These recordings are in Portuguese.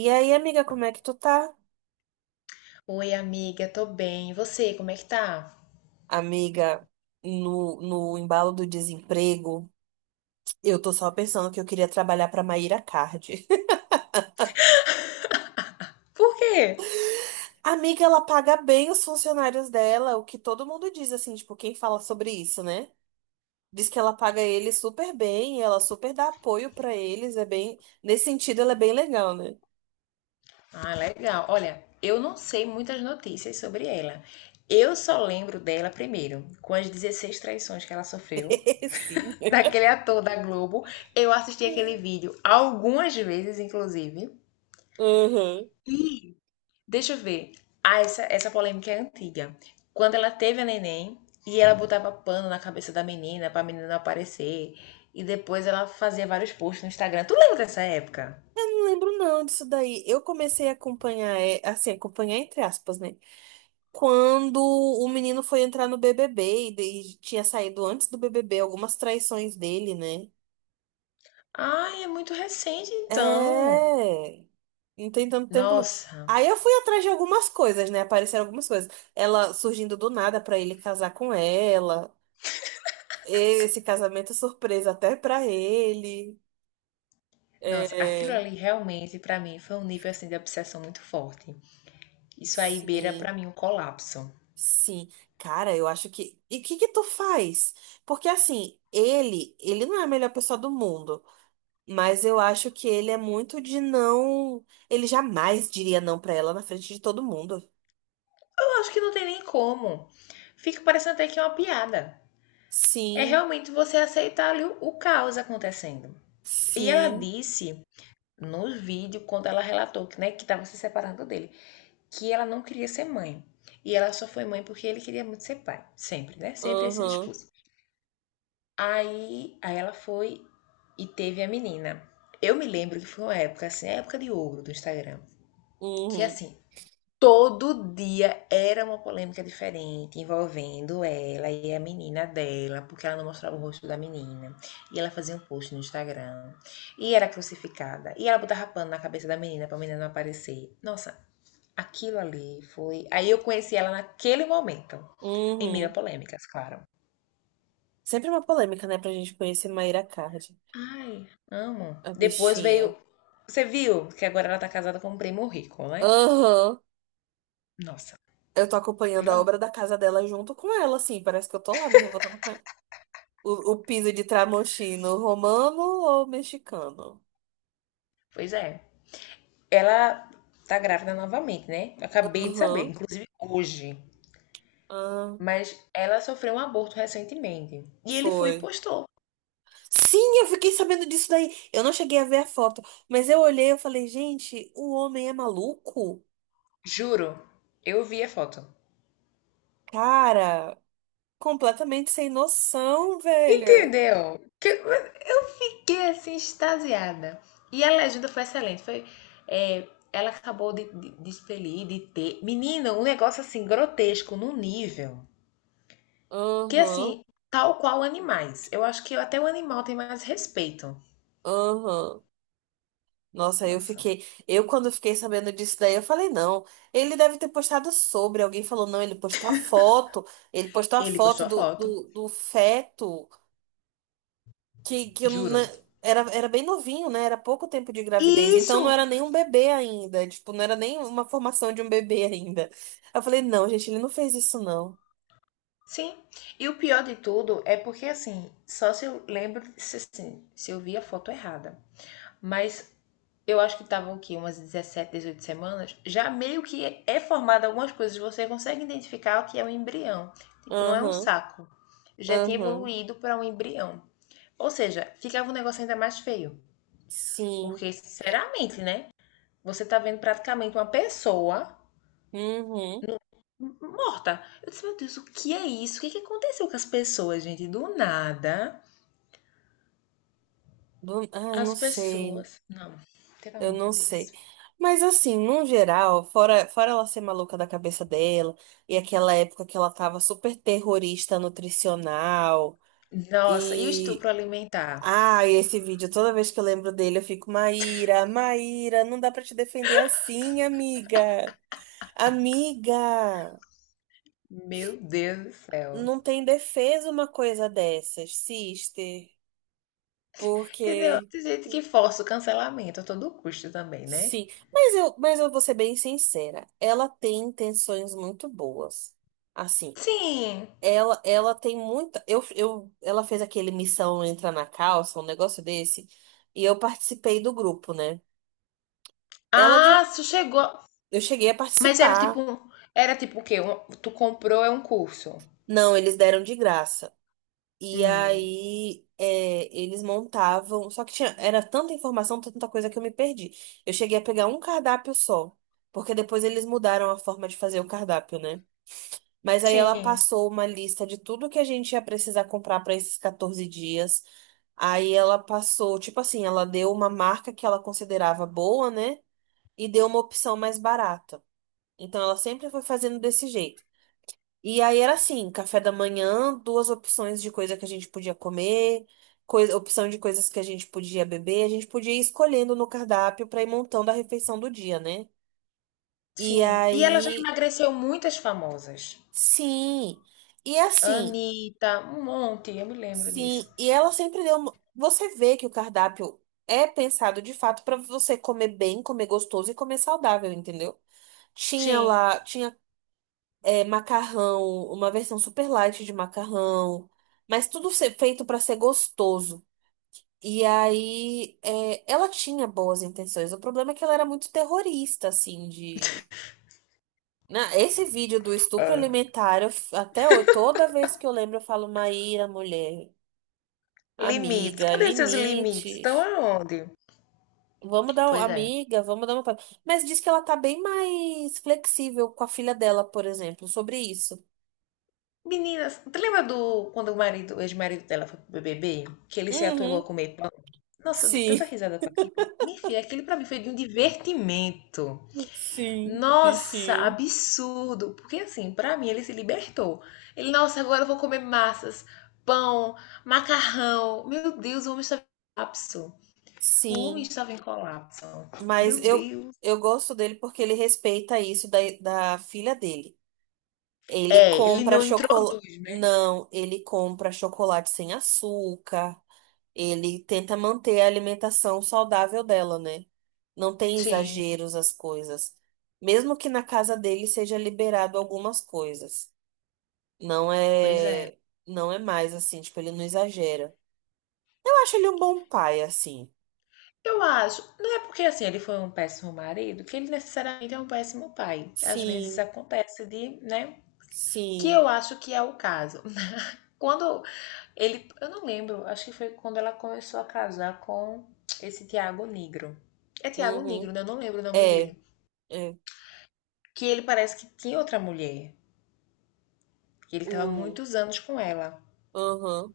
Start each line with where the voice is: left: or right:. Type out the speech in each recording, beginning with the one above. right: E aí, amiga, como é que tu tá?
left: Oi, amiga, tô bem. E você, como é que tá?
right: Amiga, no embalo do desemprego, eu tô só pensando que eu queria trabalhar pra Maíra Card.
left: Por quê?
right: Amiga, ela paga bem os funcionários dela, o que todo mundo diz, assim, tipo, quem fala sobre isso, né? Diz que ela paga eles super bem, ela super dá apoio pra eles, é bem... Nesse sentido, ela é bem legal, né?
left: Ah, legal. Olha, eu não sei muitas notícias sobre ela. Eu só lembro dela primeiro, com as 16 traições que ela sofreu,
right: Sim.
left: daquele ator da Globo. Eu assisti aquele vídeo algumas vezes, inclusive.
right: Uhum.
left: Deixa eu ver. Ah, essa polêmica é antiga. Quando ela teve a neném e ela botava pano na cabeça da menina pra menina não aparecer. E depois ela fazia vários posts no Instagram. Tu lembra dessa época?
right: Não lembro não disso daí. Eu comecei a acompanhar, é, assim, acompanhar entre aspas, né? Quando o menino foi entrar no BBB e tinha saído antes do BBB algumas traições dele, né?
left: Ai, é muito recente então.
right: É. Não tem tanto tempo, não.
left: Nossa,
right: Aí eu fui atrás de algumas coisas, né? Apareceram algumas coisas. Ela surgindo do nada pra ele casar com ela. Esse casamento é surpresa até pra ele.
left: nossa, aquilo
right: É.
left: ali realmente pra mim foi um nível assim de obsessão muito forte. Isso aí beira pra
right: Sim,
left: mim um colapso. Eu
right: sim. Cara, eu acho que. E o que que tu faz? Porque assim, ele não é a melhor pessoa do mundo. Mas eu acho que ele é muito de não. Ele jamais diria não pra ela na frente de todo mundo.
left: acho que não tem nem como. Fica parecendo até que é uma piada. É
right: Sim,
left: realmente você aceitar ali o caos acontecendo. E ela
right: sim,
left: disse no vídeo quando ela relatou que, né, que estava se separando dele, que ela não queria ser mãe. E ela só foi mãe porque ele queria muito ser pai, sempre, né? Sempre esse
right: aham,
left: discurso. Aí ela foi e teve a menina. Eu me lembro que foi uma época, assim, a época de ouro do Instagram, que
right: uhum,
left: assim, todo dia era uma polêmica diferente envolvendo ela e a menina dela, porque ela não mostrava o rosto da menina. E ela fazia um post no Instagram, e era crucificada, e ela botava pano na cabeça da menina pra menina não aparecer. Nossa, aquilo ali foi. Aí eu conheci ela naquele momento, em meio a
right: uhum.
left: polêmicas, claro.
right: Sempre uma polêmica, né, pra gente conhecer Mayra Card,
left: Ai, amo.
right: a
left: Depois
right: bichinha.
left: veio. Você viu que agora ela tá casada com um primo rico, né?
right: Aham.
left: Nossa,
right: Eu tô acompanhando
left: pelo
right: a
left: amor.
right: obra da casa dela junto com ela, assim, parece que eu tô lá me revoltando com ela. O piso de tramontino romano ou mexicano?
left: Pois é. Ela tá grávida novamente, né? Eu acabei de saber,
right: Aham,
left: inclusive hoje.
right: ah,
left: Mas ela sofreu um aborto recentemente. E ele foi e
right: foi.
left: postou.
right: Sim, eu fiquei sabendo disso daí. Eu não cheguei a ver a foto, mas eu olhei e falei, gente, o homem é maluco?
left: Juro. Eu vi a foto.
right: Cara, completamente sem noção, velho.
left: Entendeu? Que eu fiquei assim, extasiada. E a legenda foi excelente. Foi, é, ela acabou de expelir, de ter. Menina, um negócio assim, grotesco, num nível. Que
right: Aham,
left: assim, tal qual animais. Eu acho que até o animal tem mais respeito.
right: aham. Nossa, eu
left: Nossa.
right: fiquei. Eu, quando fiquei sabendo disso daí, eu falei, não. Ele deve ter postado sobre. Alguém falou, não, ele postou a foto. Ele postou a
left: Ele
right: foto
left: postou a
right: do,
left: foto,
right: do, do feto. que, que eu na-
left: juro.
right: Era, era bem novinho, né? Era pouco tempo de gravidez.
left: E
right: Então
left: isso!
right: não era nem um bebê ainda. Tipo, não era nem uma formação de um bebê ainda. Eu falei, não, gente, ele não fez isso, não.
left: Sim. E o pior de tudo é porque assim, só se eu lembro, se, assim, se eu vi a foto errada, mas eu acho que estavam aqui umas 17, 18 semanas, já meio que é, é formado algumas coisas, você consegue identificar o que é um embrião. Tipo, não é um
right: Aham,
left: saco. Já tinha
right: aham.
left: evoluído para um embrião. Ou seja, ficava um negócio ainda mais feio.
right: Sim.
left: Porque, sinceramente, né? Você tá vendo praticamente uma pessoa
right: Uhum.
left: morta. Eu disse, meu Deus, o que é isso? O que, que aconteceu com as pessoas, gente? Do nada,
right: Ai, não
left: as
right: sei.
left: pessoas. Não, pelo
right: Eu
left: amor de
right: não sei.
left: Deus.
right: Mas assim, no geral, fora ela ser maluca da cabeça dela, e aquela época que ela tava super terrorista nutricional.
left: Nossa, e o
right: E
left: estupro alimentar?
right: ah, e esse vídeo, toda vez que eu lembro dele, eu fico, Maíra, Maíra, não dá pra te defender assim, amiga. Amiga,
left: Meu Deus do céu.
right: não tem defesa uma coisa dessas, sister.
left: Entendeu?
right: Porque,
left: Tem gente que força o cancelamento a todo custo também, né?
right: sim. Mas eu vou ser bem sincera, ela tem intenções muito boas. Assim,
left: Sim.
right: ela tem muita. Ela fez aquele Missão Entra na Calça, um negócio desse, e eu participei do grupo, né? Ela de.
left: Ah, tu chegou.
right: Eu cheguei a
left: Mas era tipo
right: participar.
left: um. Era tipo o quê? Um- tu comprou é um curso.
right: Não, eles deram de graça. E
left: Hum.
right: aí, é, eles montavam. Só que tinha, era tanta informação, tanta coisa que eu me perdi. Eu cheguei a pegar um cardápio só. Porque depois eles mudaram a forma de fazer o cardápio, né? Mas aí ela
left: Sim,
right: passou uma lista de tudo que a gente ia precisar comprar para esses 14 dias. Aí ela passou, tipo assim, ela deu uma marca que ela considerava boa, né? E deu uma opção mais barata. Então ela sempre foi fazendo desse jeito. E aí era assim, café da manhã, duas opções de coisa que a gente podia comer, coisa, opção de coisas que a gente podia beber, a gente podia ir escolhendo no cardápio para ir montando a refeição do dia, né? E
left: sim. E ela já
right: aí,
left: emagreceu muitas famosas.
right: sim. E assim,
left: Anitta, um monte, eu me lembro disso.
right: sim, e ela sempre deu, uma- você vê que o cardápio é pensado de fato para você comer bem, comer gostoso e comer saudável, entendeu? Tinha
left: Sim.
right: lá, tinha é, macarrão, uma versão super light de macarrão, mas tudo ser feito para ser gostoso. E aí, é, ela tinha boas intenções. O problema é que ela era muito terrorista, assim, de. Esse vídeo do estupro
left: É.
right: alimentar, eu até hoje, toda vez que eu lembro, eu falo, Maíra, mulher,
left: Limites.
right: amiga,
left: Cadê seus limites? Estão
right: limites.
left: aonde? Pois é.
right: Amiga, vamos dar uma. Mas diz que ela tá bem mais flexível com a filha dela, por exemplo, sobre isso.
left: Meninas, tu lembra do quando o marido, o ex-marido dela foi pro BBB? Que ele se atolou
right: Uhum,
left: a comer. Nossa, eu dei
right: sim.
left: tanta risada com aquilo. Minha filha, aquilo pra mim foi de um divertimento.
right: Sim,
left: Nossa,
right: bichinho.
left: absurdo. Porque assim, pra mim ele se libertou. Ele, nossa, agora eu vou comer massas, pão, macarrão. Meu Deus, o homem estava em colapso. O homem
right: Sim,
left: estava em colapso.
right: mas
left: Meu Deus.
right: eu gosto dele porque ele respeita isso da filha dele. Ele
left: É, ele
right: compra
left: não
right: chocolate.
left: introduz, né?
right: Não, ele compra chocolate sem açúcar. Ele tenta manter a alimentação saudável dela, né? Não tem
left: Sim,
right: exageros as coisas. Mesmo que na casa dele seja liberado algumas coisas. Não
left: pois é.
right: é, não é mais assim, tipo, ele não exagera. Eu acho ele um bom pai, assim.
left: Eu acho, não é porque assim ele foi um péssimo marido que ele necessariamente é um péssimo pai. Às vezes
right: Sim.
left: acontece de, né? Que
right: Sim.
left: eu acho que é o caso. Quando ele, eu não lembro, acho que foi quando ela começou a casar com esse Tiago Negro. É Tiago
right: Uhum.
left: Negro, né? Eu não lembro o nome
right: É,
left: dele.
right: é.
left: Que ele parece que tinha outra mulher, que ele tava
right: O.
left: muitos anos com ela.
right: Aham.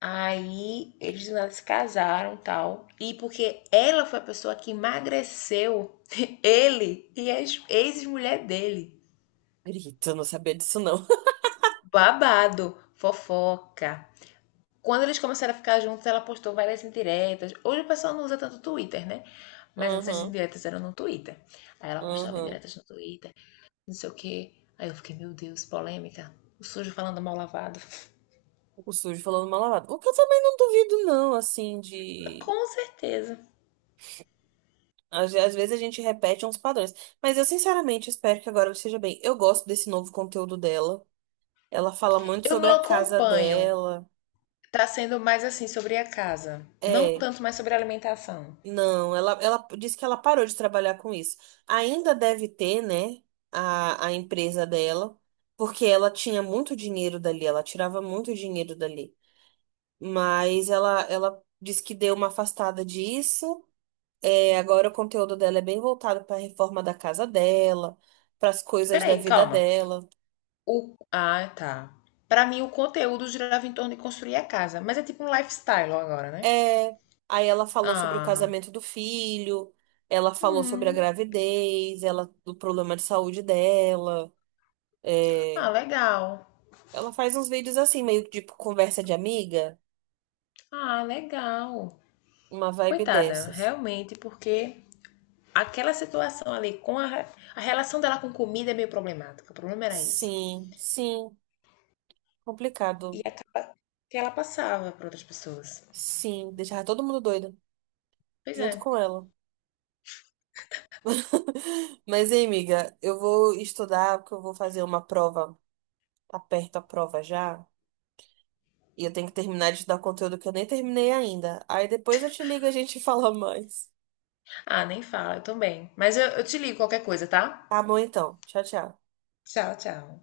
left: Aí eles nada se casaram e tal. E porque ela foi a pessoa que emagreceu ele e a ex-mulher dele.
right: Grito, eu não sabia disso, não.
left: Babado, fofoca. Quando eles começaram a ficar juntos, ela postou várias indiretas. Hoje o pessoal não usa tanto o Twitter, né? Mas antes as
right: Aham,
left: indiretas eram no Twitter. Aí ela postava
right: aham.
left: indiretas no Twitter, não sei o quê. Aí eu fiquei, meu Deus, polêmica. O sujo falando mal lavado.
right: O sujo falando mal lavado. O que eu também não duvido, não, assim, de.
left: Com certeza.
right: Às vezes a gente repete uns padrões. Mas eu, sinceramente, espero que agora ela esteja bem. Eu gosto desse novo conteúdo dela. Ela fala muito
left: Eu
right: sobre
left: não
right: a casa
left: acompanho.
right: dela.
left: Tá sendo mais assim sobre a casa. Não
right: É.
left: tanto mais sobre a alimentação.
right: Não, ela disse que ela parou de trabalhar com isso. Ainda deve ter, né, a empresa dela, porque ela tinha muito dinheiro dali, ela tirava muito dinheiro dali. Mas ela disse que deu uma afastada disso. É, agora o conteúdo dela é bem voltado para a reforma da casa dela, para as coisas da
left: Peraí,
right: vida
left: calma.
right: dela.
left: O... Ah, tá. Pra mim, o conteúdo girava em torno de construir a casa. Mas é tipo um lifestyle agora, né?
right: É, aí ela falou sobre o
left: Ah,
right: casamento do filho, ela falou sobre a
left: hum.
right: gravidez, ela, do problema de saúde dela.
left: Ah,
right: É,
left: legal.
right: ela faz uns vídeos assim, meio que tipo conversa de amiga,
left: Ah, legal.
right: uma vibe
left: Coitada,
right: dessas.
left: realmente, porque aquela situação ali com a, re- a relação dela com comida é meio problemática. O problema era isso.
right: Sim, sim,
left: E
right: complicado.
left: acaba que ela passava para outras pessoas.
right: Sim, deixar todo mundo doido
left: Pois
right: junto
left: é.
right: com ela. Mas, hein, amiga, eu vou estudar porque eu vou fazer uma prova. Tá perto a prova já. E eu tenho que terminar de estudar conteúdo que eu nem terminei ainda. Aí depois eu te ligo e a gente fala mais.
left: Ah, nem fala, eu também. Mas eu te ligo qualquer coisa, tá?
right: Tá bom, então. Tchau, tchau.
left: Tchau, tchau.